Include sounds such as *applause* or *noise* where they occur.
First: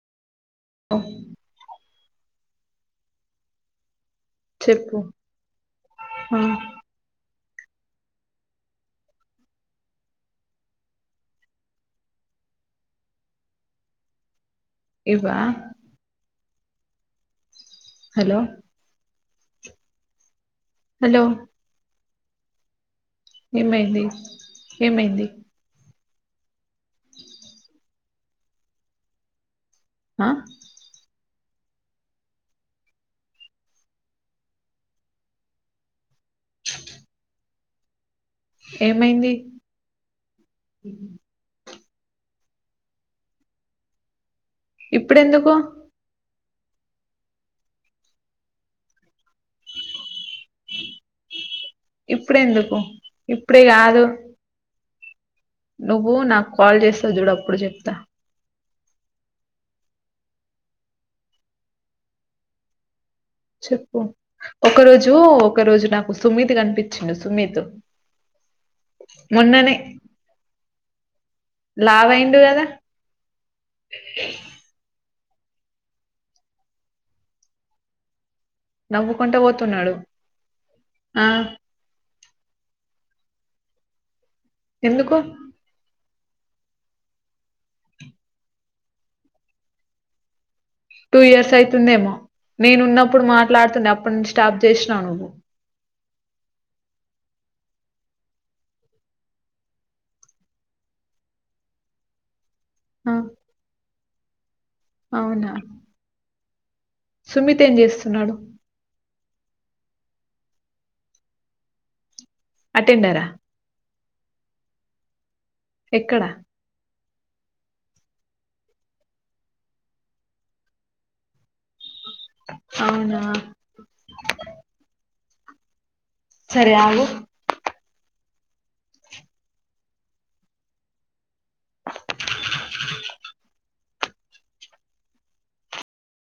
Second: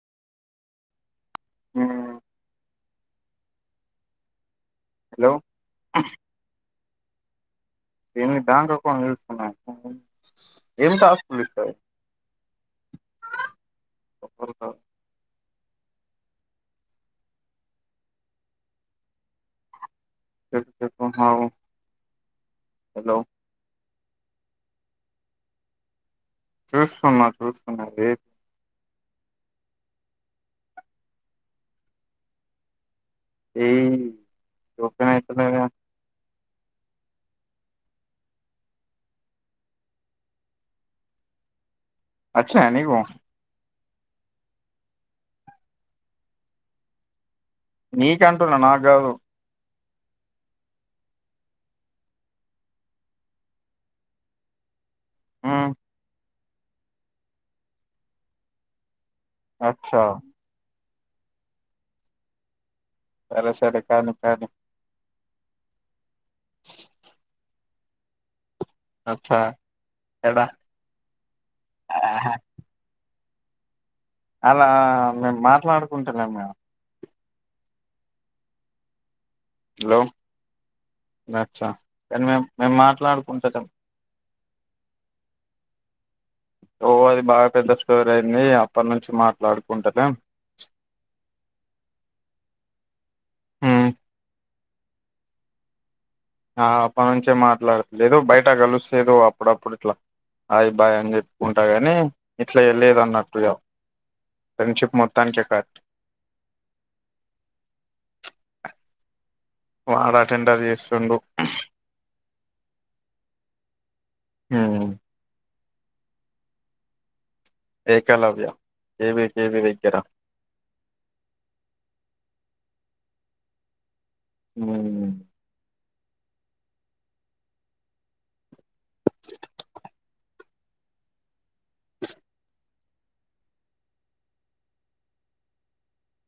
ఆ ఆ చెప్పు హలో అ. *unintelligible* ఎవరితో? ఇవ్వ. హలో. Hello hello. ఏమైంది, ఏమైంది. చూస్తున్నా చూస్తున్నా లే. అ. *unintelligible* ట్ట *unintelligible* ఏమైంది. అచ్చినయ నీకు. ఇప్పుడెందుకు. నీకంటున్నా నాగాదు. ఇప్పుడెందుకు, ఇప్పుడే గాదు. మ్మ్ నువ్వు నాకు కాల్ జేస్తావ్ జూడు, అప్పుడు జెప్తా. అచ్చా. సరే సరే చెప్పు, కానీ కానీ ఒక రోజు ఒక రోజు నాకు సుమిత్ కనిపించిండు సుమితు. అచ్చా మోన్ననే, ఎడా ఆహా. లావయిండు గదా. అలా, మేము మాట్లాడుకుంటలేం గ. నవ్వుకుంటా ఒతున్నడు హలో ఆ. అచ్చా కానీ మేం మేం, మాట్లాడుకుంటలేం. ఎందుకు. ఓ అది బాగా పెద్ద స్టోర్ అయింది, అప్పటి నుంచి మాట్లాడుకుంటలేం. Two years అయితుందేమో. నేను ఉన్నప్పుడు మ్మ్ మాట్లాడుతుండె, అప్పటి నుంచి స్టాబ్ జేషినవ్ నువ్వు. ఆ అప్పటి నుంచే మాట్లాడలేదు, బయట కలుస్తే ఎదో అప్పుడప్పుడు ఇట్ల. ఆయ్ బాయ్ అని చెప్పుకుంటా గని, ఇట్లా ఆ ఎళ్లేదన్నట్టుగా. అవునా, సుమిత్ ఏం జేస్తున్నాడు. ఆడ అటెండర్ జేస్తుండు. అటెండరా. ఊమ్. ఎక్కడ. ఏకలవ్య, ఏవి కేవి విగ్గర. అవునా. ఊమ్. సరే ఆగు. *unintelligible*